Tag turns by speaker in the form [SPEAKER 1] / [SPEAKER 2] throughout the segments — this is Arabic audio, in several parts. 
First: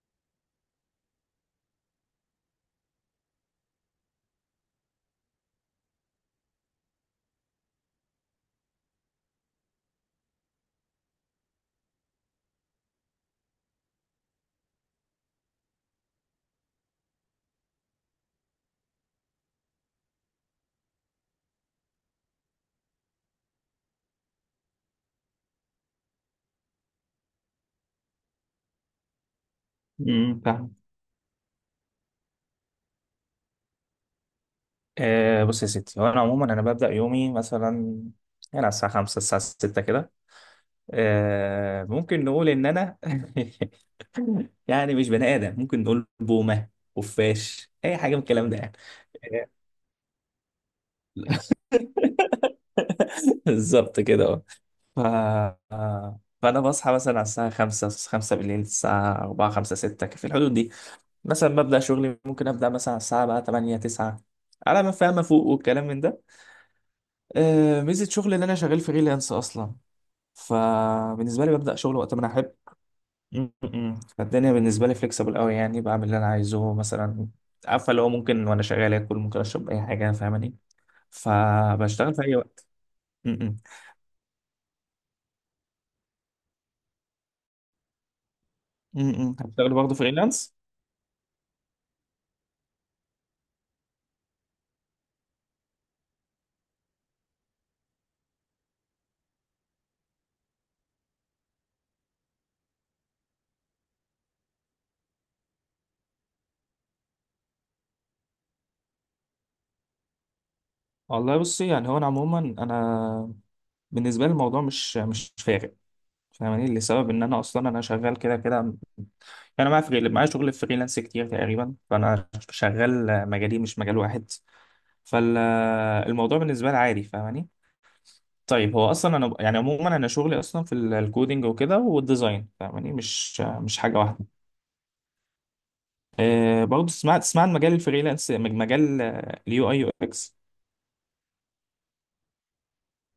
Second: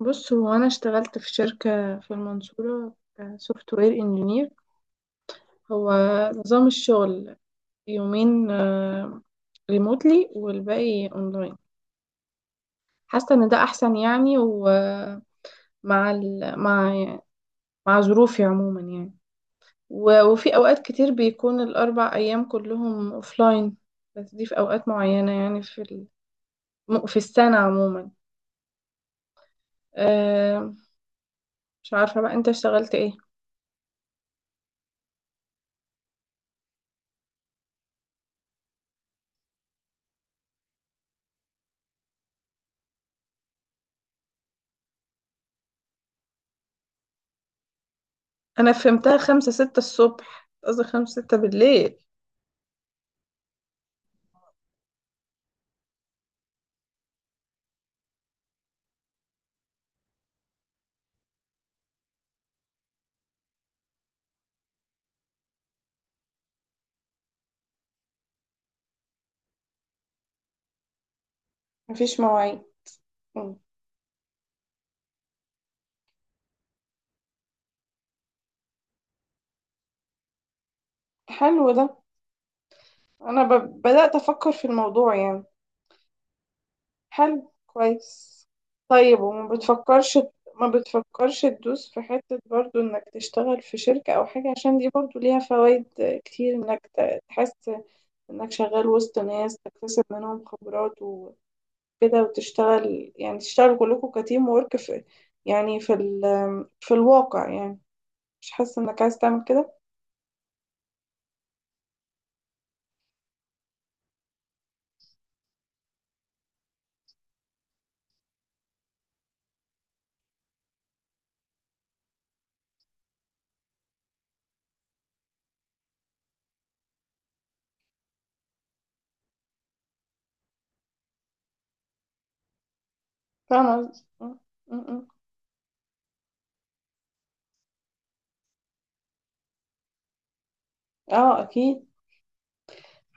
[SPEAKER 1] بص هو انا اشتغلت في شركة في المنصورة. سوفت وير انجينير. هو نظام الشغل يومين ريموتلي والباقي اونلاين. حاسة ان ده احسن يعني، ومع ال... مع مع ظروفي عموما يعني. وفي اوقات كتير بيكون الاربع ايام كلهم اوفلاين، بس دي في اوقات معينة يعني في السنة عموما. أه...
[SPEAKER 2] فاهم.
[SPEAKER 1] مش عارفة بقى انت اشتغلت ايه.
[SPEAKER 2] بص يا ستي، هو انا عموما انا ببدا يومي مثلا يعني على الساعه 5 الساعه 6 كده. ممكن نقول ان انا يعني مش بني ادم، ممكن نقول بومه، خفاش، اي حاجه من الكلام ده يعني.
[SPEAKER 1] انا فهمتها خمسة ستة الصبح، قصدي خمسة ستة بالليل.
[SPEAKER 2] بالظبط كده، اه. ف... فانا بصحى مثلا على الساعه 5 5 بالليل، الساعه 4 5 6 في الحدود دي. مثلا ببدا شغلي، ممكن ابدا مثلا على الساعه بقى 8 9، على ما فاهم فوق والكلام من ده. ميزة شغل ان انا شغال فريلانس اصلا، فبالنسبة لي ببدأ شغل وقت
[SPEAKER 1] مفيش
[SPEAKER 2] ما انا احب.
[SPEAKER 1] مواعيد.
[SPEAKER 2] م-
[SPEAKER 1] مم.
[SPEAKER 2] م. فالدنيا بالنسبة لي فليكسبل قوي، يعني بعمل اللي انا عايزه مثلا، عارفة اللي هو، ممكن وانا شغال اكل، ممكن اشرب اي حاجة، فاهماني.
[SPEAKER 1] حلو ده.
[SPEAKER 2] فبشتغل في اي وقت. م-
[SPEAKER 1] انا
[SPEAKER 2] م.
[SPEAKER 1] ب... بدأت افكر في الموضوع يعني. حلو، كويس. طيب،
[SPEAKER 2] م- م.
[SPEAKER 1] وما
[SPEAKER 2] هتشتغل برضه
[SPEAKER 1] بتفكرش،
[SPEAKER 2] فريلانس؟
[SPEAKER 1] ما بتفكرش تدوس في حتة برضو انك تشتغل في شركة او حاجة؟ عشان دي برضو ليها فوائد كتير، انك تحس انك شغال وسط ناس، تكتسب منهم خبرات وكده، وتشتغل يعني تشتغل كلكم كتيم وورك في يعني في الواقع يعني. مش حاسة انك عايز تعمل كده؟
[SPEAKER 2] والله بصي، يعني هو انا عموما انا، بالنسبة لي الموضوع مش فارق، فاهماني، لسبب ان انا اصلا انا شغال كده كده. انا معايا شغل فريلانس كتير تقريبا، فانا شغال مجالي مش مجال واحد. فالموضوع بالنسبه لي عادي، فاهماني. طيب هو اصلا انا يعني عموما انا شغلي اصلا في الكودينج وكده والديزاين، فاهماني، مش
[SPEAKER 1] فاهمة
[SPEAKER 2] مش حاجه
[SPEAKER 1] قصدي؟
[SPEAKER 2] واحده.
[SPEAKER 1] م- م- م.
[SPEAKER 2] برضه تسمع عن مجال الفريلانس، مجال اليو اي، يو اكس.
[SPEAKER 1] اه اكيد.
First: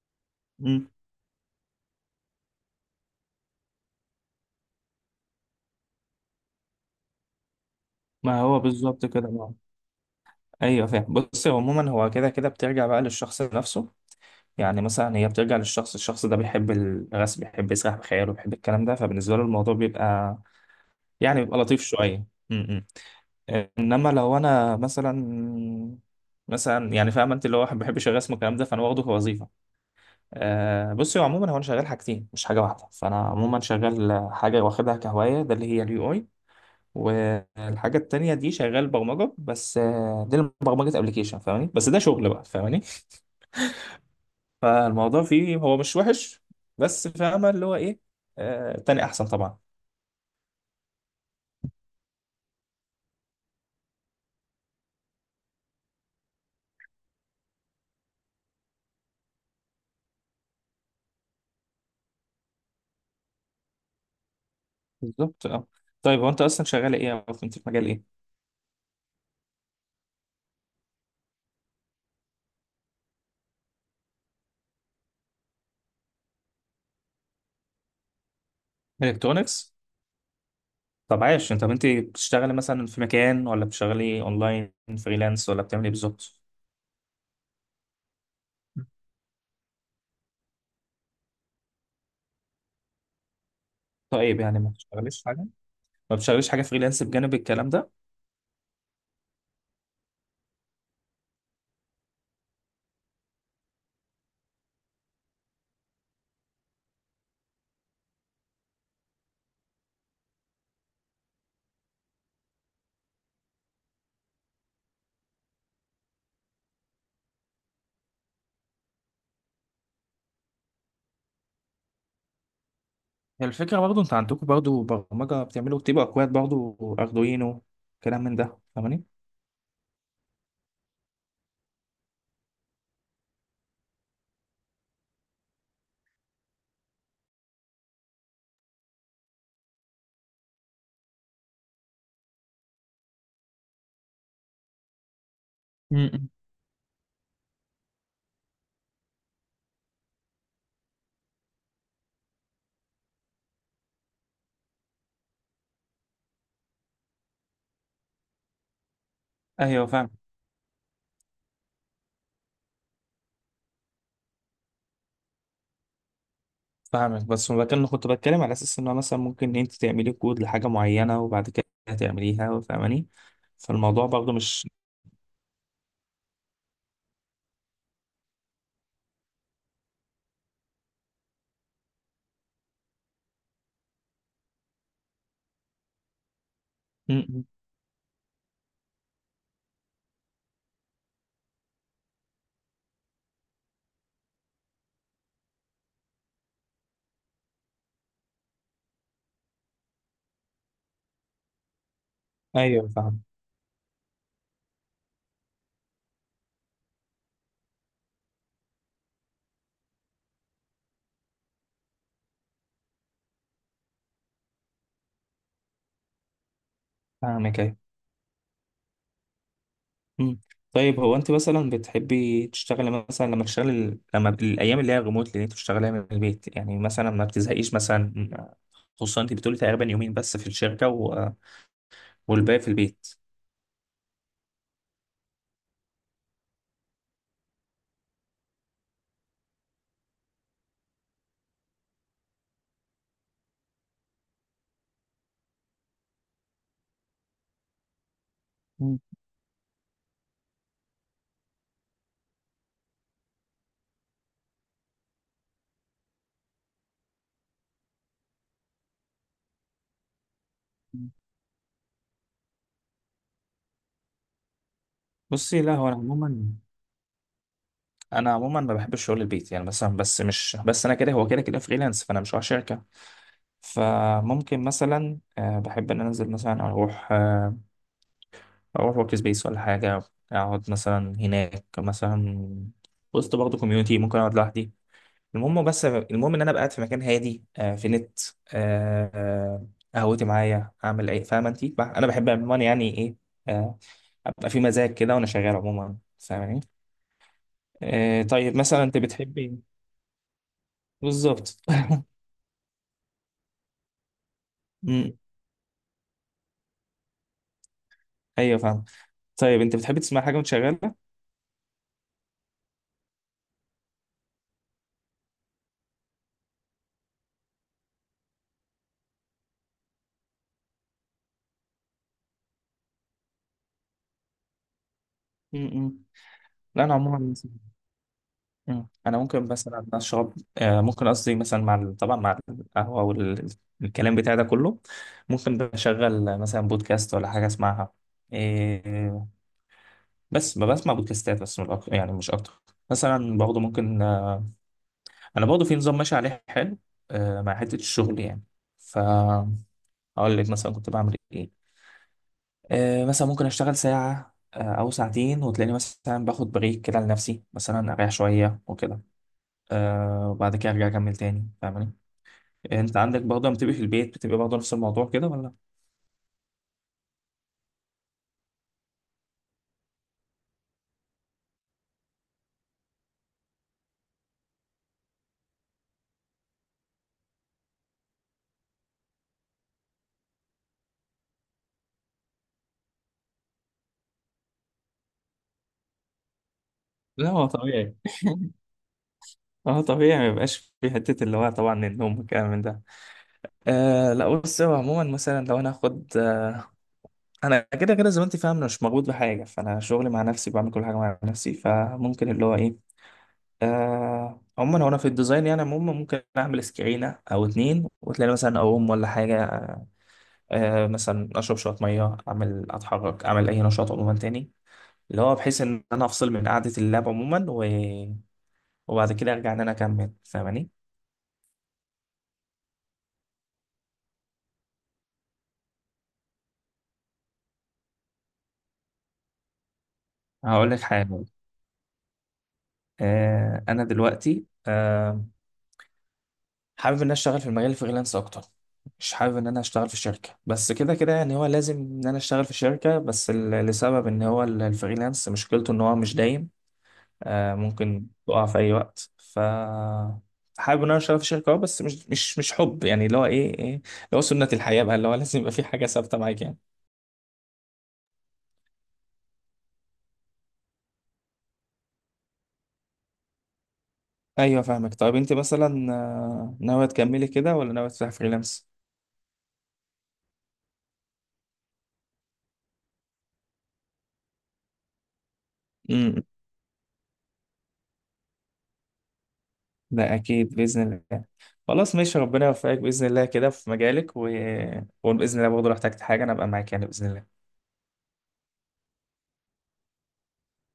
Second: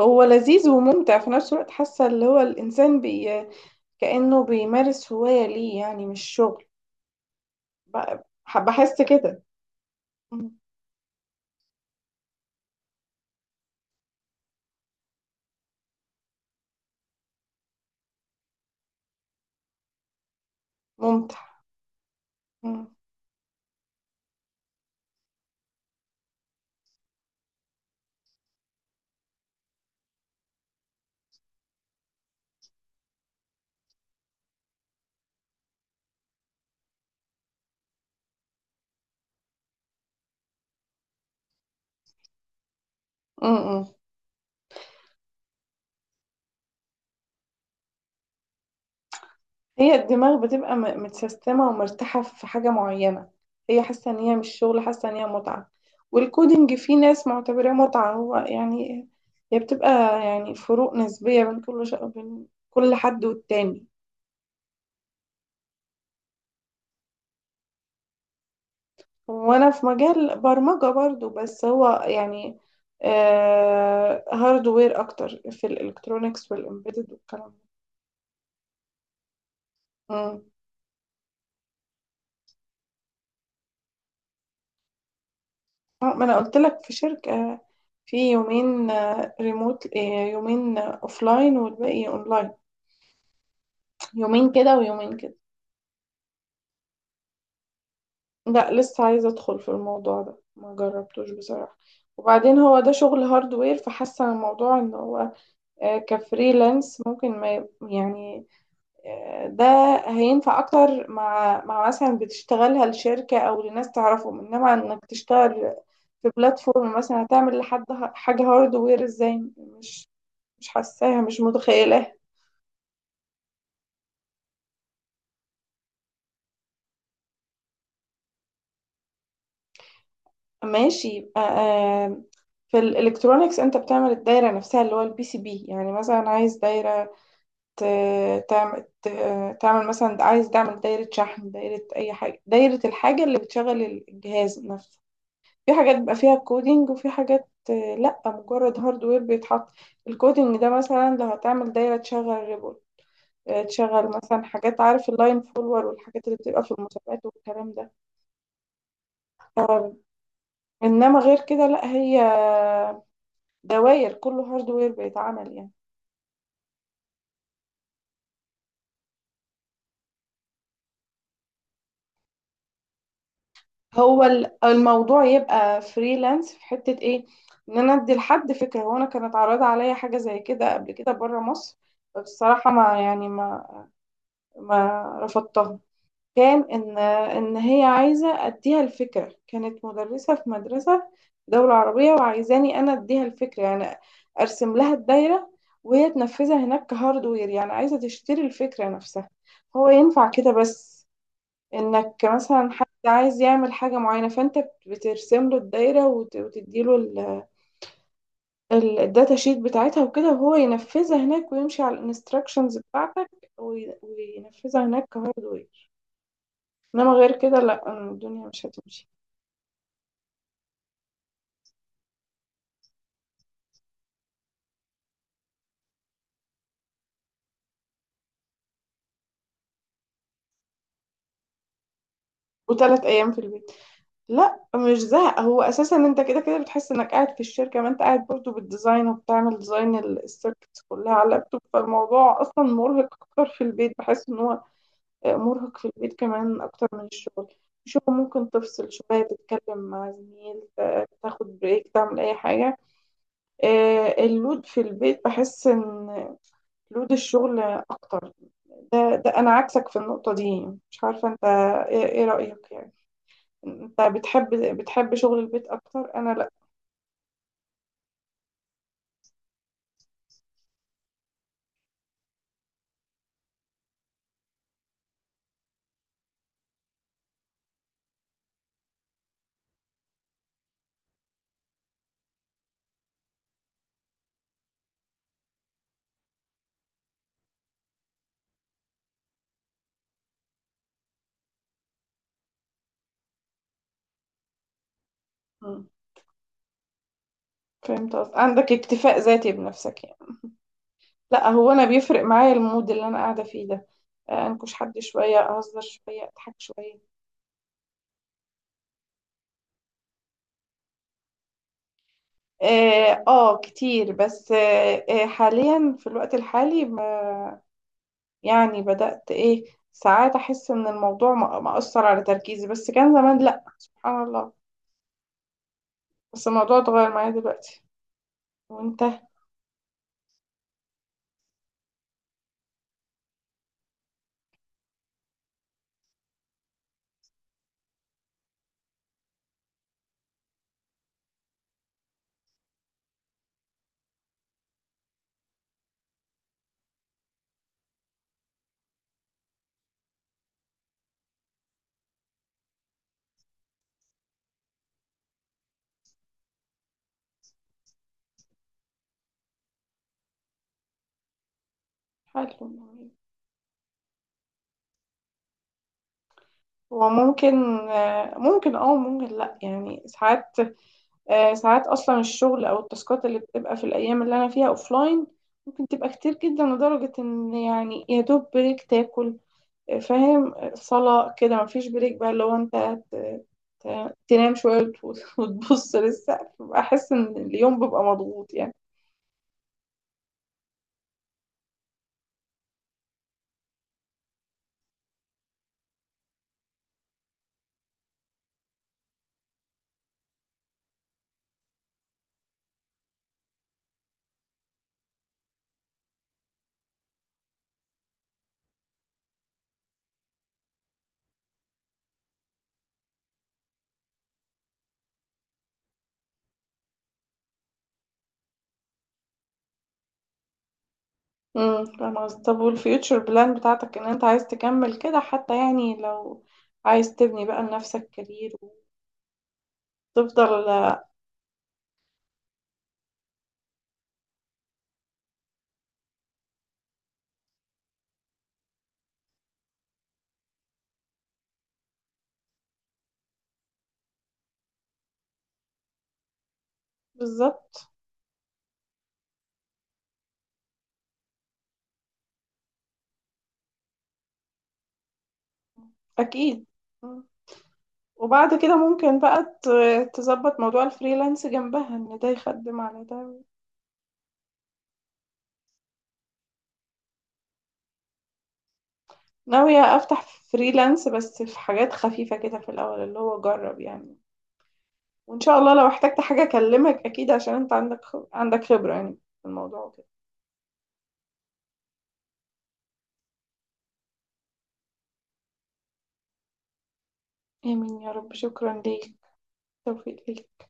[SPEAKER 1] هو لذيذ وممتع في نفس الوقت، حاسة اللي هو الانسان بي كأنه بيمارس هواية ليه يعني، مش شغل. ب-
[SPEAKER 2] ما هو
[SPEAKER 1] بحس
[SPEAKER 2] بالظبط كده
[SPEAKER 1] كده.
[SPEAKER 2] بقى.
[SPEAKER 1] م-
[SPEAKER 2] ايوه فاهم. بص هو عموما هو كده كده بترجع بقى للشخص نفسه، يعني مثلا هي بترجع الشخص ده بيحب الرسم، بيحب يسرح بخياله، بيحب الكلام ده، فبالنسبه له الموضوع بيبقى،
[SPEAKER 1] ممتع.
[SPEAKER 2] يعني بيبقى لطيف شويه.
[SPEAKER 1] م-
[SPEAKER 2] انما لو انا مثلا، مثلا يعني فاهم انت اللي هو ما بحبش الرسم والكلام ده، فانا واخده كوظيفه. بصي، هو عموما هو انا شغال حاجتين مش حاجه واحده، فانا عموما شغال حاجه واخدها كهوايه ده اللي هي اليو اي، والحاجه التانيه دي شغال برمجه، بس دي برمجه ابلكيشن، فاهماني، بس ده شغل بقى، فاهماني.
[SPEAKER 1] م- م.
[SPEAKER 2] فالموضوع فيه هو مش وحش، بس فاهمه اللي هو ايه. تاني احسن طبعا.
[SPEAKER 1] هي الدماغ بتبقى متسيستمة ومرتاحة في حاجة معينة. هي حاسة ان هي مش شغل، حاسة ان هي متعة. والكودينج في ناس معتبراه متعة هو يعني. هي بتبقى، يعني فروق نسبية بين بين كل حد والتاني.
[SPEAKER 2] بالظبط، اه. طيب هو انت اصلا شغال ايه، او انت في مجال ايه؟
[SPEAKER 1] وانا في مجال برمجة برضو، بس هو يعني آه، هاردوير اكتر، في الالكترونيكس والامبيدد والكلام ده.
[SPEAKER 2] الكترونكس؟
[SPEAKER 1] مم.
[SPEAKER 2] طب انت بتشتغلي مثلا في مكان، ولا بتشتغلي اونلاين، فريلانس، ولا بتعملي ايه
[SPEAKER 1] ما انا
[SPEAKER 2] بالظبط؟
[SPEAKER 1] قلت لك في شركة، في يومين ريموت، يومين اوفلاين والباقي اونلاين.
[SPEAKER 2] طيب
[SPEAKER 1] يومين
[SPEAKER 2] يعني ما
[SPEAKER 1] كده ويومين
[SPEAKER 2] بتشتغليش
[SPEAKER 1] كده.
[SPEAKER 2] حاجه؟ ما بتشتغليش حاجه فريلانس بجانب الكلام ده؟
[SPEAKER 1] لا، لسه عايزة ادخل في الموضوع ده، ما جربتوش بصراحة. وبعدين هو ده شغل هاردوير، فحاسة الموضوع ان هو كفريلانس ممكن ما يعني، ده هينفع اكتر مع مثلا بتشتغلها لشركة او لناس تعرفهم، انما انك تشتغل في بلاتفورم مثلا هتعمل لحد حاجة هاردوير ازاي؟ مش، مش حاساها، مش متخيلة.
[SPEAKER 2] هي الفكره برضه انت عندكم برضه برمجه بتعملوا، بتبقى اكواد برضه اردوينو، كلام من ده، فاهماني.
[SPEAKER 1] ماشي، يبقى في الالكترونيكس انت بتعمل الدايرة نفسها اللي هو البي سي بي، يعني مثلا عايز دايرة تعمل، مثلا عايز تعمل دايرة شحن، دايرة اي حاجة، دايرة الحاجة اللي بتشغل الجهاز نفسه. في حاجات بيبقى
[SPEAKER 2] مم.
[SPEAKER 1] فيها كودينج، وفي حاجات لا، مجرد هاردوير بيتحط. الكودينج ده مثلا لو هتعمل دايرة تشغل ريبل، تشغل مثلا حاجات، عارف، اللاين فولور والحاجات اللي بتبقى في المسابقات والكلام ده.
[SPEAKER 2] ايوه
[SPEAKER 1] آه،
[SPEAKER 2] فاهم.
[SPEAKER 1] انما غير كده لا، هي دواير كله هاردوير بيتعمل يعني.
[SPEAKER 2] فاهمك، بس ما كان كنت بتكلم على اساس انه مثلا ممكن انت تعملي كود لحاجه معينه، وبعد كده تعمليها، فاهماني. فالموضوع
[SPEAKER 1] هو
[SPEAKER 2] برضه مش...
[SPEAKER 1] الموضوع يبقى فريلانس في حتة ايه؟ ان انا ادي لحد فكرة. هو انا كانت عارضة عليا حاجة زي كده قبل كده بره مصر، بس الصراحة ما يعني ما رفضتها. كان
[SPEAKER 2] م- م.
[SPEAKER 1] إن هي عايزة أديها الفكرة، كانت مدرسة في مدرسة في دولة عربية، وعايزاني أنا أديها الفكرة يعني. أرسم لها الدايرة وهي تنفذها هناك كهاردوير، يعني عايزة تشتري الفكرة نفسها. هو ينفع كده بس، إنك مثلا حد
[SPEAKER 2] ايوه فاهم.
[SPEAKER 1] عايز يعمل حاجة معينة فأنت بترسم له الدايرة وتديله الداتا شيت بتاعتها وكده، وهو ينفذها هناك ويمشي على الانستراكشنز بتاعتك وينفذها هناك كهاردوير. انما غير كده
[SPEAKER 2] فاهمك، ايوه.
[SPEAKER 1] لا، أنا الدنيا مش هتمشي.
[SPEAKER 2] مم. طيب هو انت مثلا بتحبي تشتغلي مثلا، لما الايام اللي هي ريموت اللي انت بتشتغليها من البيت، يعني مثلا ما بتزهقيش مثلا؟ خصوصا انت بتقولي تقريبا يومين بس في الشركه و... والباقي في
[SPEAKER 1] وثلاث
[SPEAKER 2] البيت.
[SPEAKER 1] ايام في البيت. لا، مش زهق. هو اساسا انت كده كده بتحس انك قاعد في الشركه، ما انت قاعد برضو بالديزاين، وبتعمل ديزاين السيركتس كلها على اللابتوب. فالموضوع اصلا مرهق اكتر في البيت، بحس ان هو مرهق في البيت كمان اكتر من الشغل. شو ممكن تفصل
[SPEAKER 2] مم.
[SPEAKER 1] شويه، تتكلم مع زميل، تاخد بريك، تعمل اي حاجه. اللود في البيت، بحس ان لود الشغل اكتر. ده ده انا عكسك في النقطة دي. مش عارفة انت إيه رأيك يعني؟ انت بتحب، بتحب شغل
[SPEAKER 2] بصي
[SPEAKER 1] البيت
[SPEAKER 2] لا، هو انا
[SPEAKER 1] اكتر، انا لا.
[SPEAKER 2] عموما، انا عموما ما بحبش شغل البيت يعني، مثلا بس، مش بس انا كده، هو كده كده فريلانس، فانا مش على شركه. فممكن مثلا بحب ان أنا انزل مثلا، اروح ورك سبيس ولا حاجه، اقعد مثلا هناك مثلا، وسط برضه كوميونتي، ممكن اقعد لوحدي. المهم ان انا ابقى قاعد في مكان هادي، في نت، آه آه، قهوتي معايا، اعمل ايه، فاهمه انت. انا بحب عموما، يعني ايه، آه ابقى في مزاج كده وانا شغال
[SPEAKER 1] مم.
[SPEAKER 2] عموما، فاهماني.
[SPEAKER 1] فهمت قصدك،
[SPEAKER 2] طيب
[SPEAKER 1] عندك
[SPEAKER 2] مثلا انت
[SPEAKER 1] اكتفاء ذاتي
[SPEAKER 2] بتحبي...
[SPEAKER 1] بنفسك يعني. لا،
[SPEAKER 2] بالظبط.
[SPEAKER 1] هو انا بيفرق معايا المود اللي انا قاعدة فيه ده. انكش حد
[SPEAKER 2] م-
[SPEAKER 1] شوية، اهزر شوية، اضحك شوية.
[SPEAKER 2] ايوه فاهم. طيب انت بتحبي تسمع حاجه وانت شغاله؟
[SPEAKER 1] اه، آه كتير، بس آه حاليا في الوقت الحالي يعني بدأت ايه، ساعات احس ان الموضوع مأثر على تركيزي، بس كان زمان لا، سبحان الله.
[SPEAKER 2] م- م.
[SPEAKER 1] بس الموضوع
[SPEAKER 2] لا انا
[SPEAKER 1] اتغير معايا
[SPEAKER 2] عموما.
[SPEAKER 1] دلوقتي.
[SPEAKER 2] مم.
[SPEAKER 1] وانت؟
[SPEAKER 2] انا ممكن مثلا اشرب، ممكن قصدي مثلا، مع طبعا مع القهوه والكلام بتاع ده كله، ممكن بشغل مثلا بودكاست ولا حاجه اسمعها. إيه. بس ما بسمع بودكاستات بس من يعني مش اكتر. مثلا برضه ممكن، انا برضه في نظام ماشي عليه حلو، مع حته الشغل يعني. ف هقول لك مثلا كنت بعمل ايه. مثلا ممكن اشتغل ساعه، او ساعتين، وتلاقيني مثلا باخد بريك كده لنفسي مثلا، اريح شويه وكده. وبعد كده ارجع اكمل تاني، فاهماني.
[SPEAKER 1] حلو.
[SPEAKER 2] انت عندك برضه لما بتبقى في البيت بتبقى برضه نفس الموضوع كده، ولا؟
[SPEAKER 1] وممكن ممكن اه، ممكن لا، يعني ساعات ساعات اصلا الشغل او التاسكات اللي بتبقى في الايام اللي انا فيها اوفلاين ممكن تبقى كتير جدا، لدرجة ان يعني يا دوب بريك تاكل، فاهم، صلاة كده، مفيش بريك. بقى لو انت ت- تنام شوية وتبص للسقف، بحس ان
[SPEAKER 2] لا، هو
[SPEAKER 1] اليوم
[SPEAKER 2] طبيعي،
[SPEAKER 1] بيبقى مضغوط يعني.
[SPEAKER 2] هو طبيعي ما يبقاش في حتة، اللي هو طبعا النوم والكلام من ده. لا بص، هو عموما مثلا لو انا هاخد، انا كده كده زي ما انت فاهم، انا مش مربوط بحاجة، فانا شغلي مع نفسي، بعمل كل حاجة مع نفسي، فممكن اللي هو ايه. عموما هو انا في الديزاين يعني عموما ممكن اعمل سكرينة او اتنين، وتلاقي مثلا اقوم ولا حاجة. مثلا اشرب شوية مية، اعمل اتحرك، اعمل اي نشاط عموما تاني، اللي هو بحيث ان انا افصل من قعدة اللاب عموما، وبعد كده ارجع ان انا اكمل، فاهماني.
[SPEAKER 1] فاهمة قصدك. طب والفيوتشر بلان بتاعتك، ان انت عايز تكمل كده حتى، يعني لو عايز تبني بقى لنفسك كارير
[SPEAKER 2] هقول لك
[SPEAKER 1] وتفضل؟
[SPEAKER 2] حاجه، انا دلوقتي حابب ان انا اشتغل في المجال الفريلانس اكتر. مش حابب ان انا اشتغل في شركه، بس كده كده يعني هو لازم ان انا اشتغل في شركه، بس لسبب ان هو الفريلانس مشكلته ان هو مش دايم.
[SPEAKER 1] بالظبط.
[SPEAKER 2] ممكن تقع في اي وقت. حابب ان انا اشتغل في شركه اه، بس مش حب يعني، اللي هو ايه اللي هو سنه الحياه بقى، اللي هو لازم يبقى في حاجه ثابته معاك يعني.
[SPEAKER 1] اكيد. مم. وبعد كده ممكن بقى تظبط موضوع الفريلانس جنبها، ان ده يخدم على ده.
[SPEAKER 2] ايوه فاهمك. طيب انت مثلا ناويه تكملي كده، ولا ناويه تفتحي فريلانس؟
[SPEAKER 1] ناوية افتح فريلانس، بس في حاجات خفيفة كده في الاول، اللي هو جرب يعني. وان شاء الله لو
[SPEAKER 2] امم
[SPEAKER 1] احتجت حاجة اكلمك، اكيد، عشان انت عندك عندك خبرة يعني في الموضوع كده.
[SPEAKER 2] ده اكيد باذن الله. خلاص ماشي، ربنا يوفقك باذن الله كده في مجالك و... وباذن الله برضه لو احتجت حاجه انا ابقى معاك يعني، باذن الله.
[SPEAKER 1] امين يا رب. شكرا ليك. توفيق ليك.